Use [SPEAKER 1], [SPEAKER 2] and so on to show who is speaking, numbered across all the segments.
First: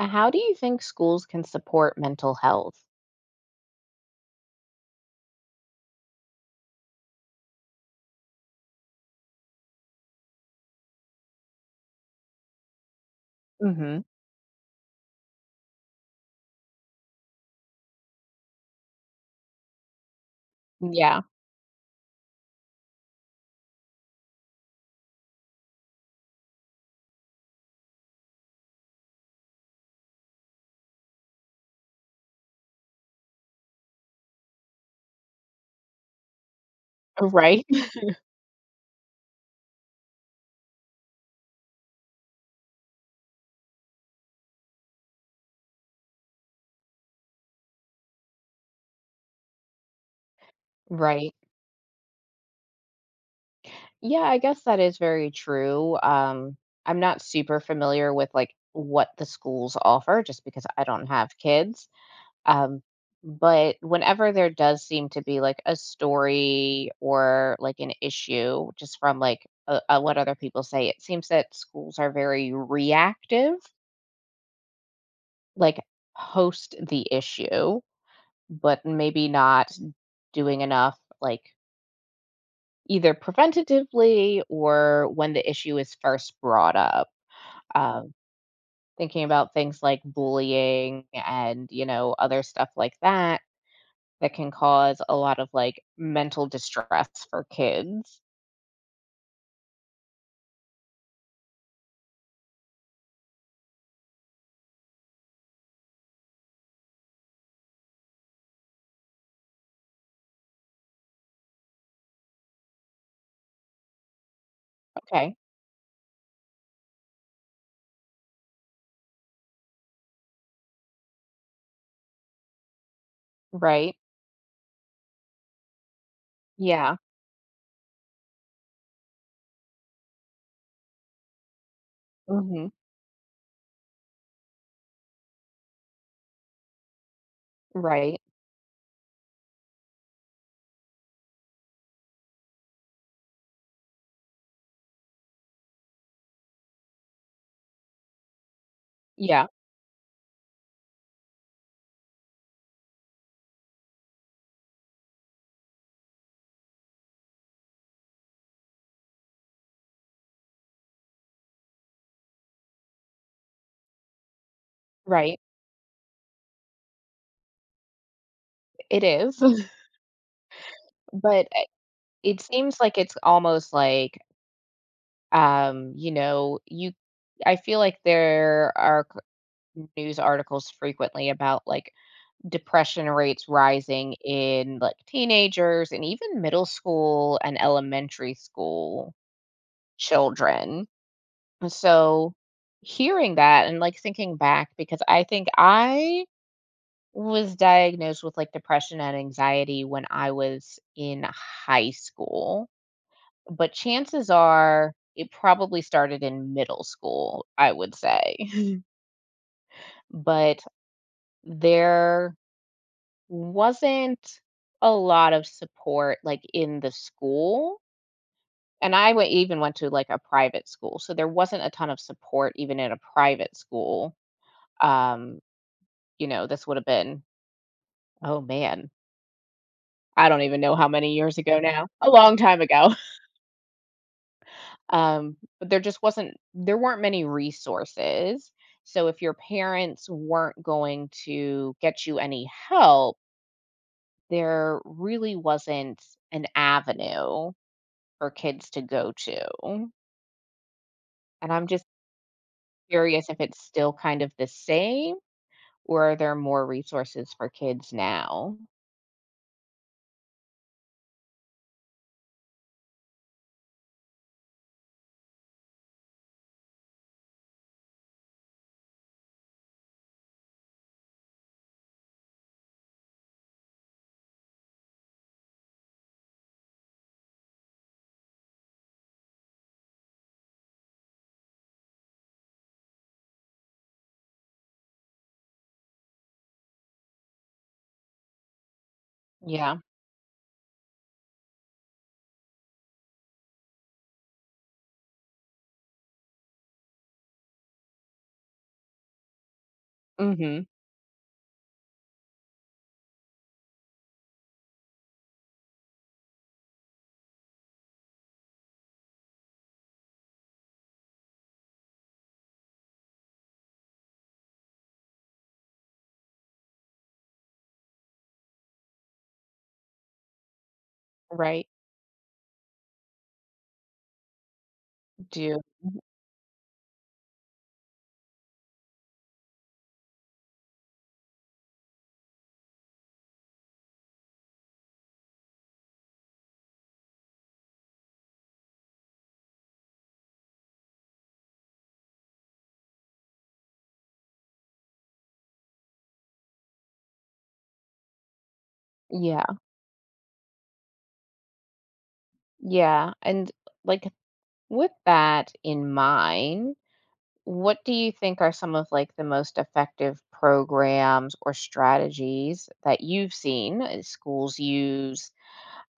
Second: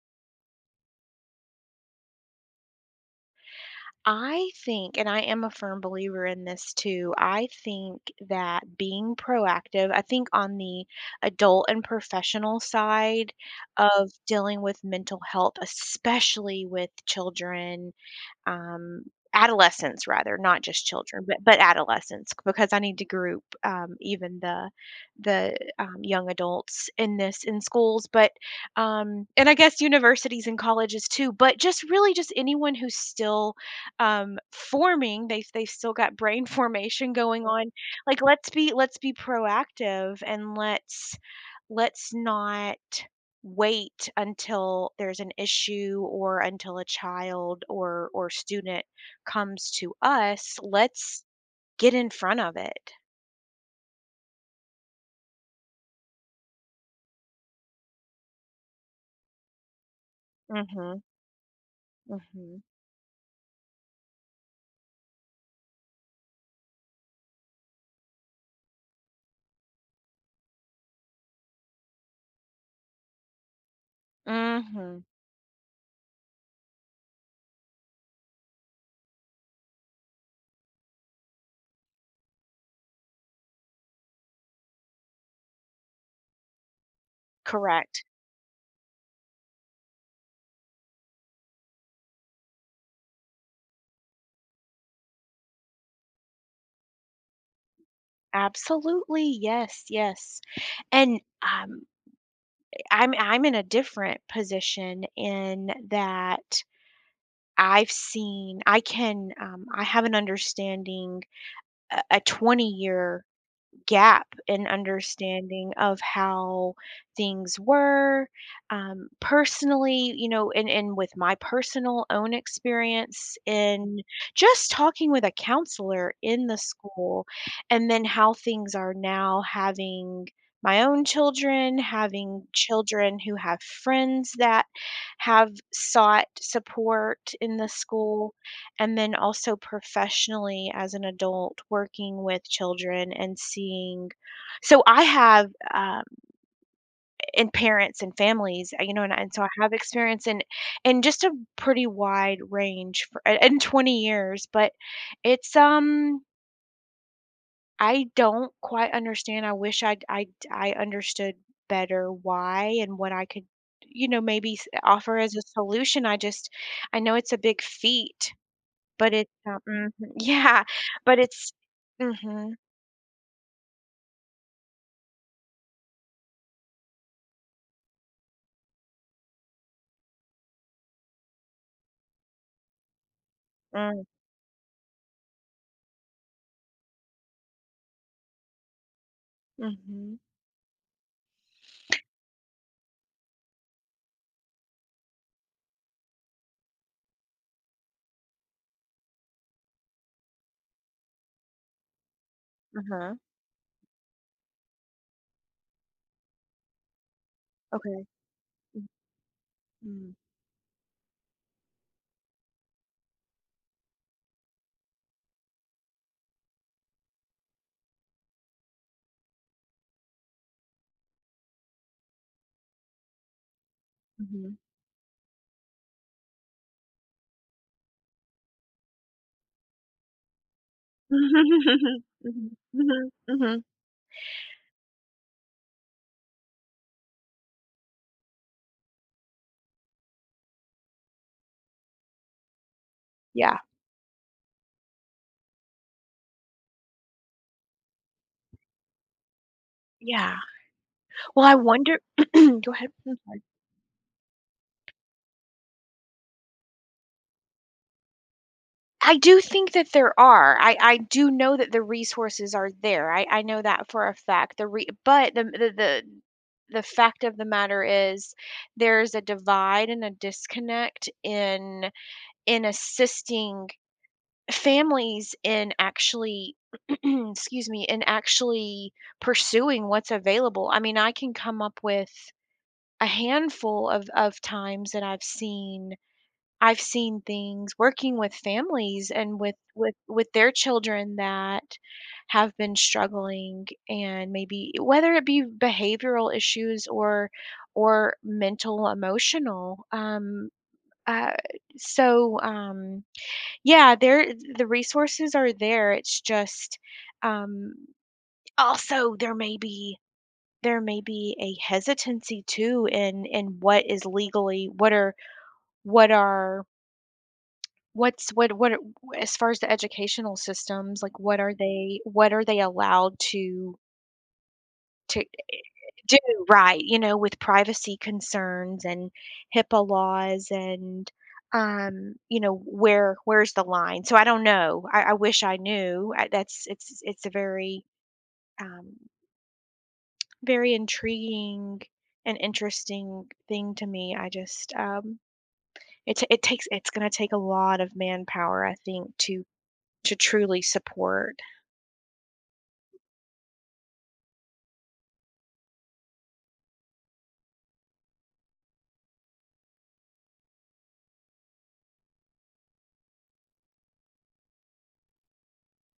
[SPEAKER 1] How do you think schools can support mental health?
[SPEAKER 2] I think, and I am a firm believer in this too, I think that being proactive, I think on the adult and professional side
[SPEAKER 1] Hmm.
[SPEAKER 2] of dealing with mental health, especially with children, um, adolescents rather, not just
[SPEAKER 1] Yeah,
[SPEAKER 2] children, but adolescents, because I need to group even the young adults in this in schools, but and I guess universities and colleges too, but just really just anyone who's still forming. They've still got brain formation going
[SPEAKER 1] right.
[SPEAKER 2] on. Like let's be proactive, and let's not wait until there's an issue, or until a child or student comes to us. Let's
[SPEAKER 1] Right.
[SPEAKER 2] get in front of it.
[SPEAKER 1] Yeah, I guess that is very true. I'm not super familiar with like what the schools offer just because I
[SPEAKER 2] Mhm.
[SPEAKER 1] don't have kids.
[SPEAKER 2] Mhm.
[SPEAKER 1] Um, but whenever there does seem to be like a story or like an issue just from like what other people say, it seems that schools are very reactive,
[SPEAKER 2] Mhm.
[SPEAKER 1] like post the issue. But maybe not doing enough, like either preventatively or when the issue is first brought up.
[SPEAKER 2] Correct.
[SPEAKER 1] Um, Thinking about things like bullying and, you know, other stuff like that that can cause a lot of like mental distress for kids.
[SPEAKER 2] Absolutely. Yes, yes. And I'm in a different position in that I've seen. I can, I have an understanding, a 20-year gap in
[SPEAKER 1] Okay.
[SPEAKER 2] understanding of how things were, personally, you know. And with my personal own experience
[SPEAKER 1] Right.
[SPEAKER 2] in just talking with a counselor in the
[SPEAKER 1] Yeah.
[SPEAKER 2] school, and then how things are now, having my own children, having
[SPEAKER 1] Hmm.
[SPEAKER 2] children who have friends that have sought support in the
[SPEAKER 1] Right.
[SPEAKER 2] school, and then also professionally as an adult working with children and seeing. So I have and parents and families. You know, and so
[SPEAKER 1] Yeah.
[SPEAKER 2] I have experience in just a pretty wide range for in 20 years. But it's um I don't quite understand. I wish I understood better why and what I could, you know, maybe offer as
[SPEAKER 1] Right.
[SPEAKER 2] a solution. I just I know it's a big feat,
[SPEAKER 1] It
[SPEAKER 2] but
[SPEAKER 1] is.
[SPEAKER 2] yeah, but
[SPEAKER 1] But
[SPEAKER 2] it's.
[SPEAKER 1] it
[SPEAKER 2] Mhm.
[SPEAKER 1] seems like it's almost like, you know, you I feel like there are news articles frequently about like depression rates
[SPEAKER 2] Mm.
[SPEAKER 1] rising in like teenagers and even middle school and elementary school
[SPEAKER 2] Mhm.
[SPEAKER 1] children. So, hearing that and like thinking back, because I think I was diagnosed with like depression and anxiety when I was in high school,
[SPEAKER 2] Uh-huh.
[SPEAKER 1] but chances are it probably started in middle school, I would
[SPEAKER 2] Okay.
[SPEAKER 1] say.
[SPEAKER 2] Mm.
[SPEAKER 1] But there wasn't a lot of support, like, in the school, and I went even went to, like, a private school, so there wasn't a ton of support even in a private school.
[SPEAKER 2] Mhm.
[SPEAKER 1] Um, you know, this would have been oh, man, I don't even know how many years ago now, a long
[SPEAKER 2] Mhm,
[SPEAKER 1] time ago.
[SPEAKER 2] mhm, mhm.
[SPEAKER 1] But there just wasn't there weren't many resources, so if your parents weren't going to get you any help,
[SPEAKER 2] Yeah,
[SPEAKER 1] there really wasn't an avenue for kids to go to?
[SPEAKER 2] yeah. Well,
[SPEAKER 1] And
[SPEAKER 2] I
[SPEAKER 1] I'm just
[SPEAKER 2] wonder, go ahead, I'm
[SPEAKER 1] curious if
[SPEAKER 2] sorry.
[SPEAKER 1] it's still kind of the same or are there more resources for kids now?
[SPEAKER 2] I do think that there are. I do know that the resources are there. I know that for a fact. The fact of the matter is, there's a divide and a disconnect in assisting families in actually, excuse me, in actually pursuing what's available. I mean, I can come up with a handful of times that I've seen. I've seen things working with families and with
[SPEAKER 1] Yeah.
[SPEAKER 2] with their children that have been struggling, and maybe whether it be behavioral issues, or mental emotional,
[SPEAKER 1] Mhm.
[SPEAKER 2] uh, so yeah, there, the resources are there. It's just, um also there may be, there may be a hesitancy too in what is legally. What are what are what's what what are- as far as the educational systems, like what are
[SPEAKER 1] Right.
[SPEAKER 2] they, what are they allowed to
[SPEAKER 1] Do.
[SPEAKER 2] do right, you know, with privacy concerns and HIPAA laws and, you know, where where's the line? So I don't know. I wish I knew. I, that's, it's a very, um, very intriguing and interesting thing to me. I just, it takes, it's gonna take a lot of manpower, I think,
[SPEAKER 1] Yeah.
[SPEAKER 2] to truly support.
[SPEAKER 1] Yeah. And like with that in mind, what do you think are some of like the most effective programs or strategies that you've seen schools use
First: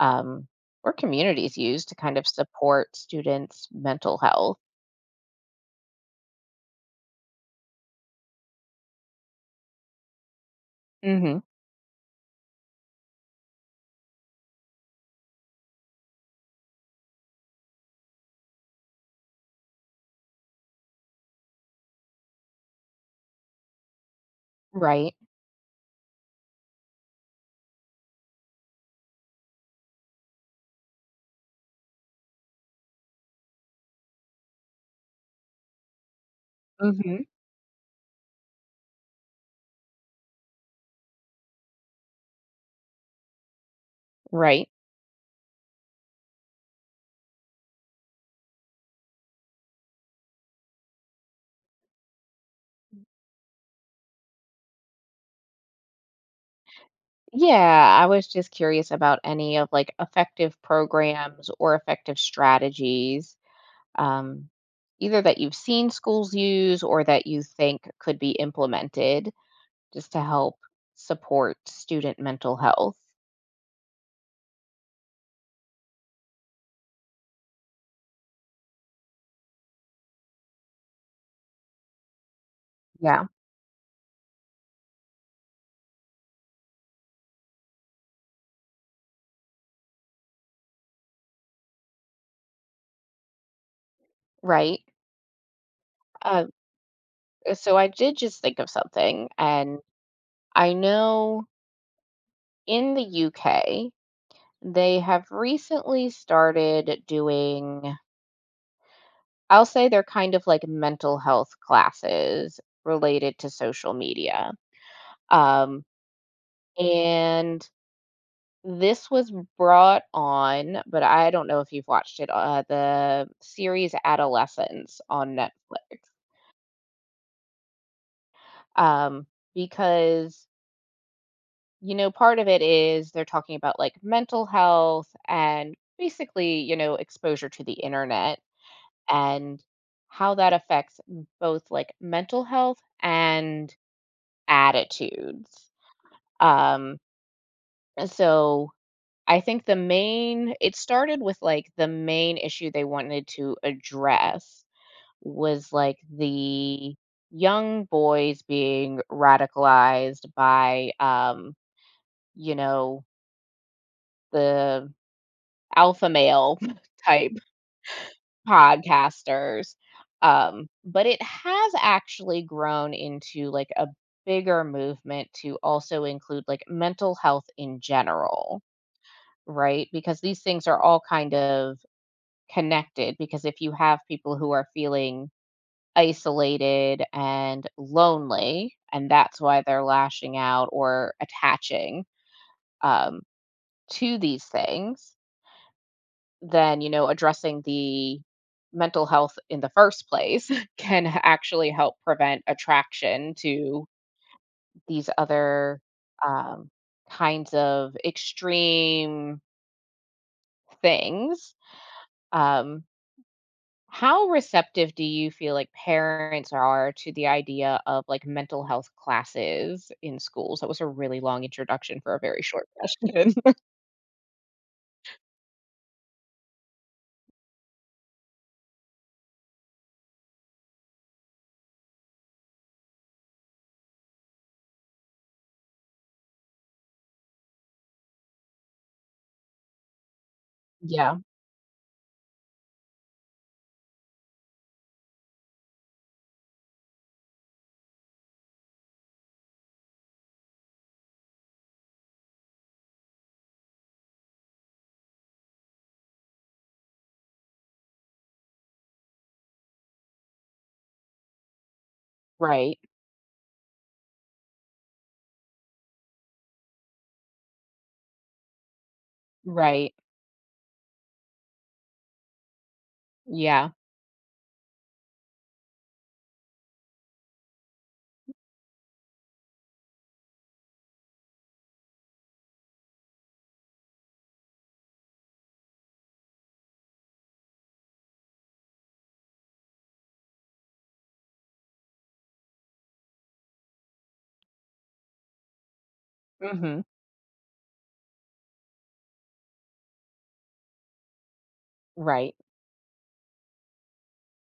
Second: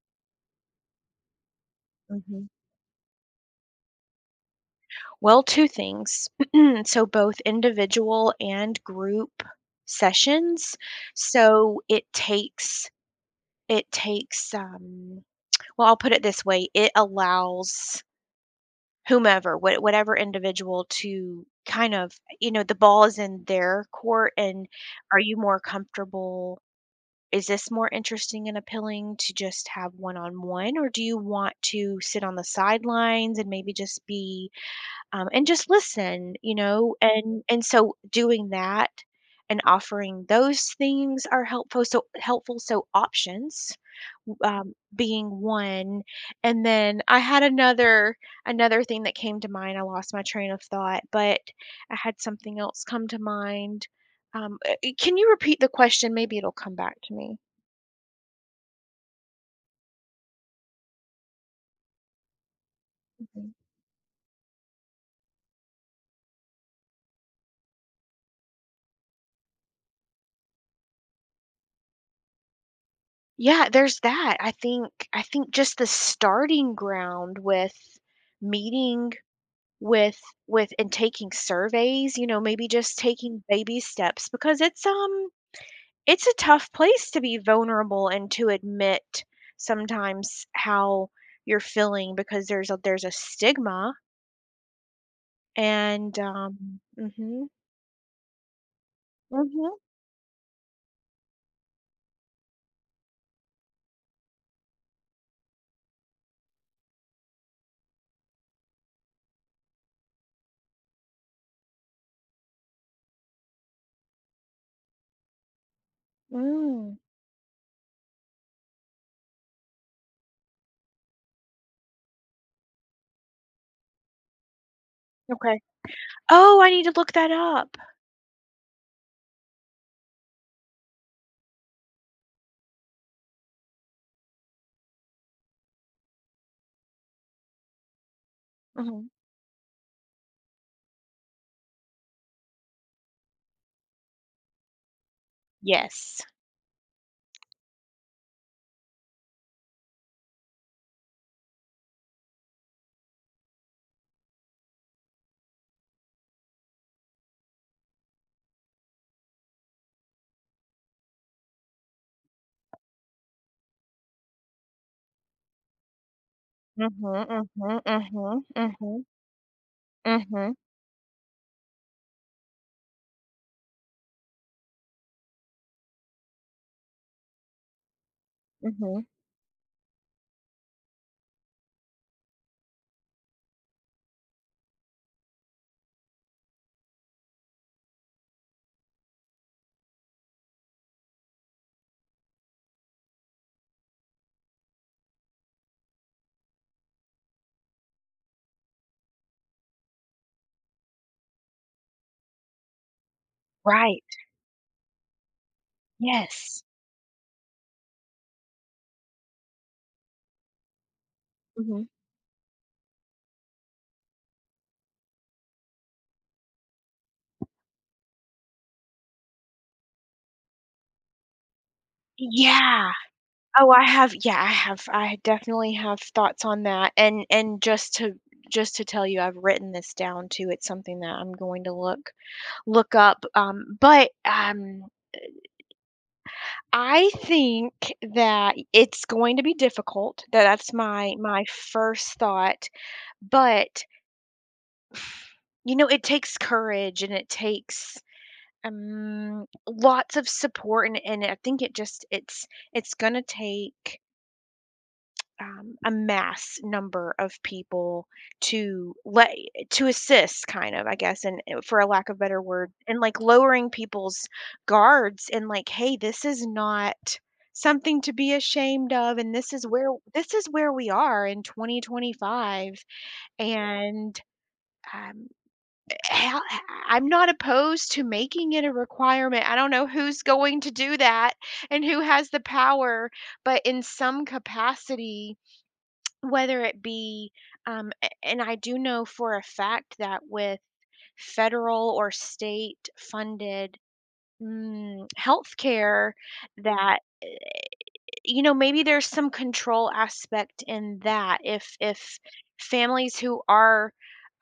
[SPEAKER 1] um, or communities use to kind of
[SPEAKER 2] Mhm.
[SPEAKER 1] support students' mental health?
[SPEAKER 2] Well, two things. So both individual and group sessions.
[SPEAKER 1] Hmm.
[SPEAKER 2] So it takes, it takes, um, well, I'll put it this way, it allows whomever, whatever individual to kind of, you know, the ball is in their court. And
[SPEAKER 1] Right.
[SPEAKER 2] are you more comfortable, is this more interesting and appealing, to just have one-on-one, or do you want to sit on the sidelines and maybe just be, and just listen, you know,
[SPEAKER 1] Mhm.
[SPEAKER 2] and so doing that and offering those things are helpful. So helpful. So options,
[SPEAKER 1] Right.
[SPEAKER 2] being one, and then I had another, another thing that came to mind. I lost my train of thought, but I had something else come to mind. Can you repeat the question? Maybe it'll come back to me.
[SPEAKER 1] Yeah, I was just curious about any of like effective programs or effective strategies,
[SPEAKER 2] Mhm.
[SPEAKER 1] um, either that you've seen schools use or that you think could be implemented just to help support student mental health.
[SPEAKER 2] Yeah, there's that. I think just the starting ground with meeting with with and taking surveys, you know, maybe just
[SPEAKER 1] Yeah.
[SPEAKER 2] taking baby steps, because it's a tough place to be vulnerable, and to admit sometimes how you're feeling, because there's a stigma
[SPEAKER 1] Right.
[SPEAKER 2] and
[SPEAKER 1] Uh, so I did just think of something,
[SPEAKER 2] mhm
[SPEAKER 1] and I know in the UK, they have recently started doing I'll say they're kind of like mental health classes related to social media. Um,
[SPEAKER 2] mm,
[SPEAKER 1] and this was brought on, but I don't know if you've watched it, the series Adolescence on
[SPEAKER 2] okay.
[SPEAKER 1] Netflix.
[SPEAKER 2] Oh, I need to look that up.
[SPEAKER 1] Um, because, you know, part of it is they're talking about like mental health and basically, you know, exposure to the internet
[SPEAKER 2] Mhm.
[SPEAKER 1] and how that affects both like mental health and attitudes.
[SPEAKER 2] Yes.
[SPEAKER 1] Um, so I think the main it started with like the main issue they wanted to address was like the young boys being radicalized by you know, the alpha male
[SPEAKER 2] Mhm,
[SPEAKER 1] type
[SPEAKER 2] mhm, mhm, mhm,
[SPEAKER 1] podcasters.
[SPEAKER 2] mhm,
[SPEAKER 1] But it has actually grown into like a bigger movement to also include like mental health in general,
[SPEAKER 2] mhm.
[SPEAKER 1] right? Because these things are all kind of connected. Because if you have people who are feeling isolated and lonely, and that's why they're lashing out or attaching, um, to these things, then, you know, addressing the mental health in the first place can actually help prevent attraction to
[SPEAKER 2] Right.
[SPEAKER 1] these other,
[SPEAKER 2] Yes.
[SPEAKER 1] um, kinds of extreme things.
[SPEAKER 2] Mhm.
[SPEAKER 1] Um, How receptive do you feel like parents are to the idea of like mental health classes in schools? That was a really long introduction for a very short
[SPEAKER 2] Yeah.
[SPEAKER 1] question.
[SPEAKER 2] Oh, I have, yeah, I have, I definitely have thoughts on that, and and just to tell you, I've written this down too. It's something that I'm going to look up, but, I think that it's going to be difficult. That's my
[SPEAKER 1] Yeah,
[SPEAKER 2] my first thought. But, you know, it takes courage and it takes, lots of support, and I think it just, it's gonna take, a mass number of people to let, to assist, kind of, I guess, and, for a lack of better word,
[SPEAKER 1] right,
[SPEAKER 2] and like lowering people's guards, and like, hey, this is not something to be ashamed of, and this is where
[SPEAKER 1] right.
[SPEAKER 2] this is where we are in 2025,
[SPEAKER 1] Yeah.
[SPEAKER 2] and, um, how, I'm not opposed to making it a requirement. I don't know who's going to do that and who has the power, but in some capacity, whether it be, a and I do know for a fact that with federal or state funded, mm, healthcare,
[SPEAKER 1] Hmm.
[SPEAKER 2] that, you know, maybe there's some control aspect in that. If
[SPEAKER 1] Right,
[SPEAKER 2] families who are,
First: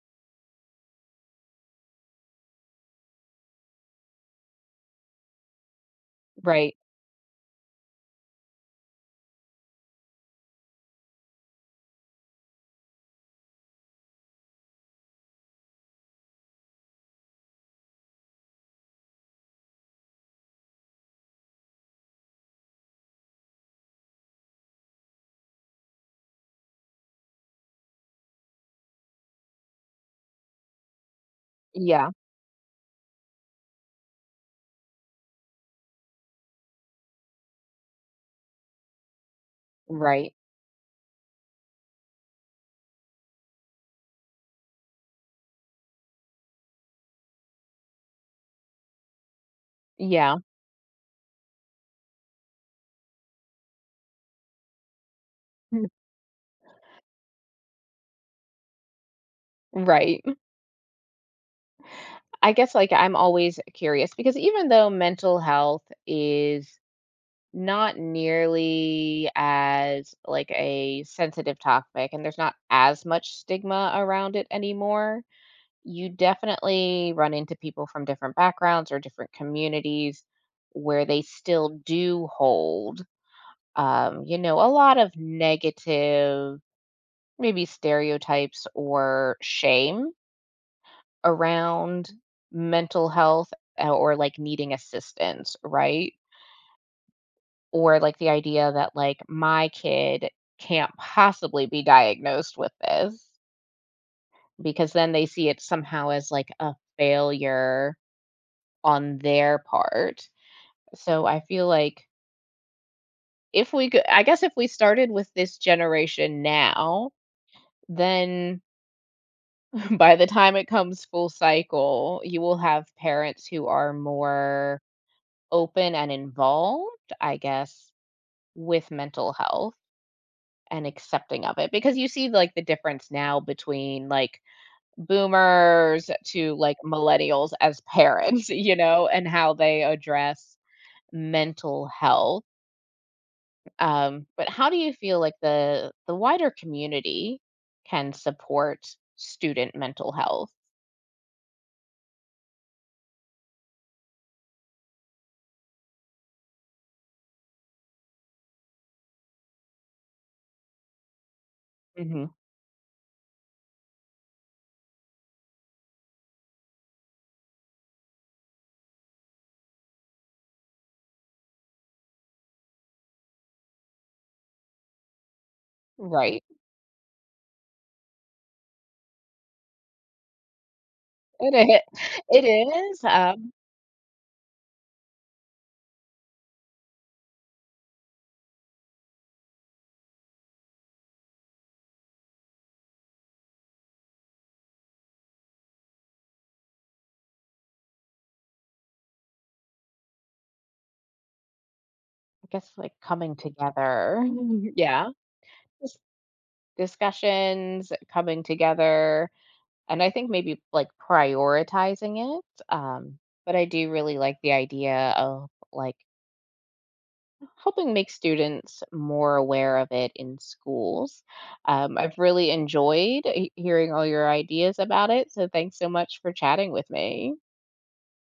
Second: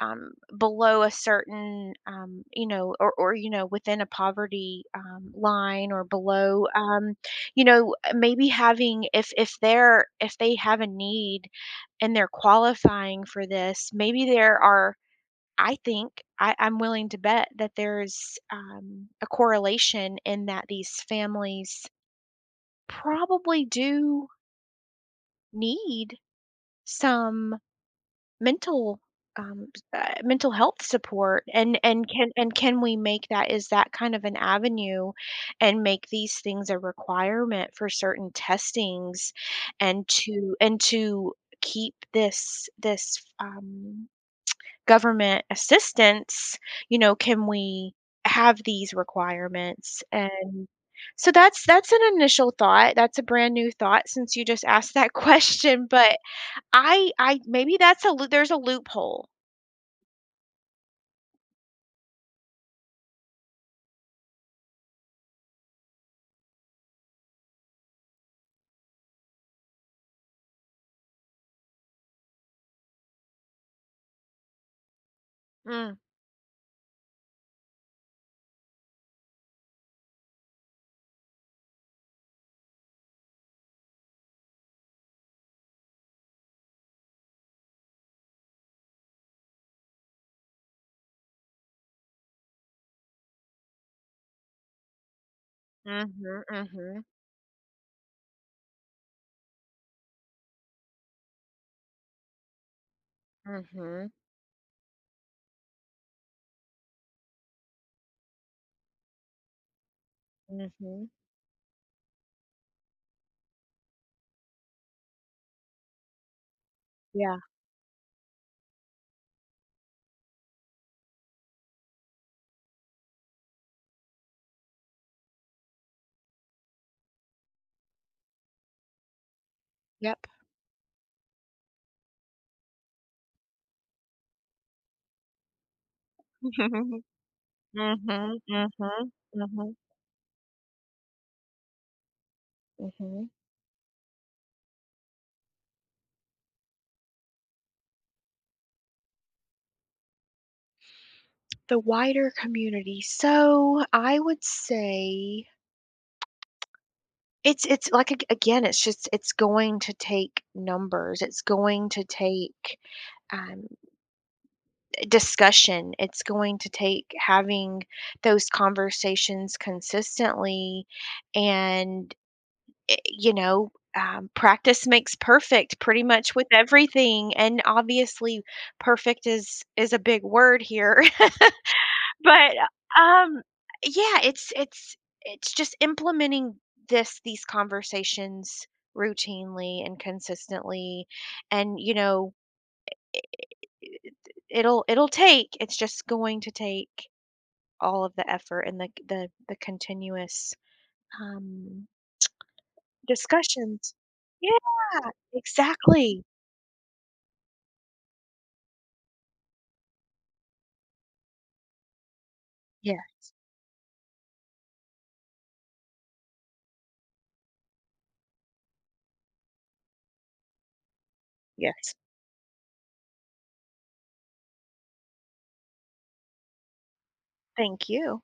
[SPEAKER 2] um, below a certain, you know, or, you know, within a poverty, line or below,
[SPEAKER 1] right.
[SPEAKER 2] you know, maybe having, if they're, if they have a need and they're qualifying for this, maybe there are. I think, I'm willing to bet that there's, a correlation in that these families probably do need some mental, um, mental health support, and
[SPEAKER 1] Yeah,
[SPEAKER 2] can, and can we make that, is that kind of an avenue, and make these things a requirement for certain testings, and
[SPEAKER 1] right.
[SPEAKER 2] to, and to keep this government assistance, you know, can we have these requirements,
[SPEAKER 1] Yeah,
[SPEAKER 2] and so that's an initial thought, that's a brand new thought since you just asked that question.
[SPEAKER 1] Mm,
[SPEAKER 2] But I, maybe that's a loo there's a loophole.
[SPEAKER 1] right. I guess like I'm always curious because even though mental health is not nearly as, like, a sensitive topic, and there's not as much stigma around it anymore.
[SPEAKER 2] Mm,
[SPEAKER 1] You definitely run into people from different backgrounds or different communities where they still do hold, you know, a lot of negative, maybe stereotypes or shame around mental health, or, like, needing assistance, right?
[SPEAKER 2] mhm, mhm,
[SPEAKER 1] Or, like, the idea that, like, my kid can't possibly be diagnosed with this
[SPEAKER 2] mhm,
[SPEAKER 1] because then they see it somehow as, like, a failure on their part.
[SPEAKER 2] mhm.
[SPEAKER 1] So I feel like if we could I guess if we started with this generation now,
[SPEAKER 2] Yeah,
[SPEAKER 1] then by the time it comes full cycle, you will have parents who are more open and involved, I guess, with mental health,
[SPEAKER 2] yep.
[SPEAKER 1] and accepting of it because you see like the difference now between like boomers to like
[SPEAKER 2] Mhm,
[SPEAKER 1] millennials as
[SPEAKER 2] mhm,
[SPEAKER 1] parents
[SPEAKER 2] mhm,
[SPEAKER 1] you know and how
[SPEAKER 2] mhm,
[SPEAKER 1] they address mental health.
[SPEAKER 2] mhm.
[SPEAKER 1] But how do you feel like the wider community can support student mental health?
[SPEAKER 2] The wider community. So, I would say it's like, ag again, it's just, it's going to take numbers. It's going to
[SPEAKER 1] Hmm.
[SPEAKER 2] take, um, discussion. It's going to take having those conversations consistently, and, you know, practice makes perfect pretty much
[SPEAKER 1] Right.
[SPEAKER 2] with everything. And obviously perfect is a big word here.
[SPEAKER 1] It is. It
[SPEAKER 2] But
[SPEAKER 1] is.
[SPEAKER 2] um yeah, it's just implementing this these conversations routinely and consistently, and, you know, it'll take, it's just going to take all of the effort, and the continuous, um,
[SPEAKER 1] I guess like coming
[SPEAKER 2] discussions.
[SPEAKER 1] together.
[SPEAKER 2] Yeah,
[SPEAKER 1] Yeah. Dis-
[SPEAKER 2] exactly.
[SPEAKER 1] Discussions, coming together. And I think maybe like prioritizing it. But I do really like the idea of like helping make students more aware of it in schools.
[SPEAKER 2] Yes.
[SPEAKER 1] I've really enjoyed hearing all your ideas about it. So thanks so much for chatting with me.
[SPEAKER 2] Thank you.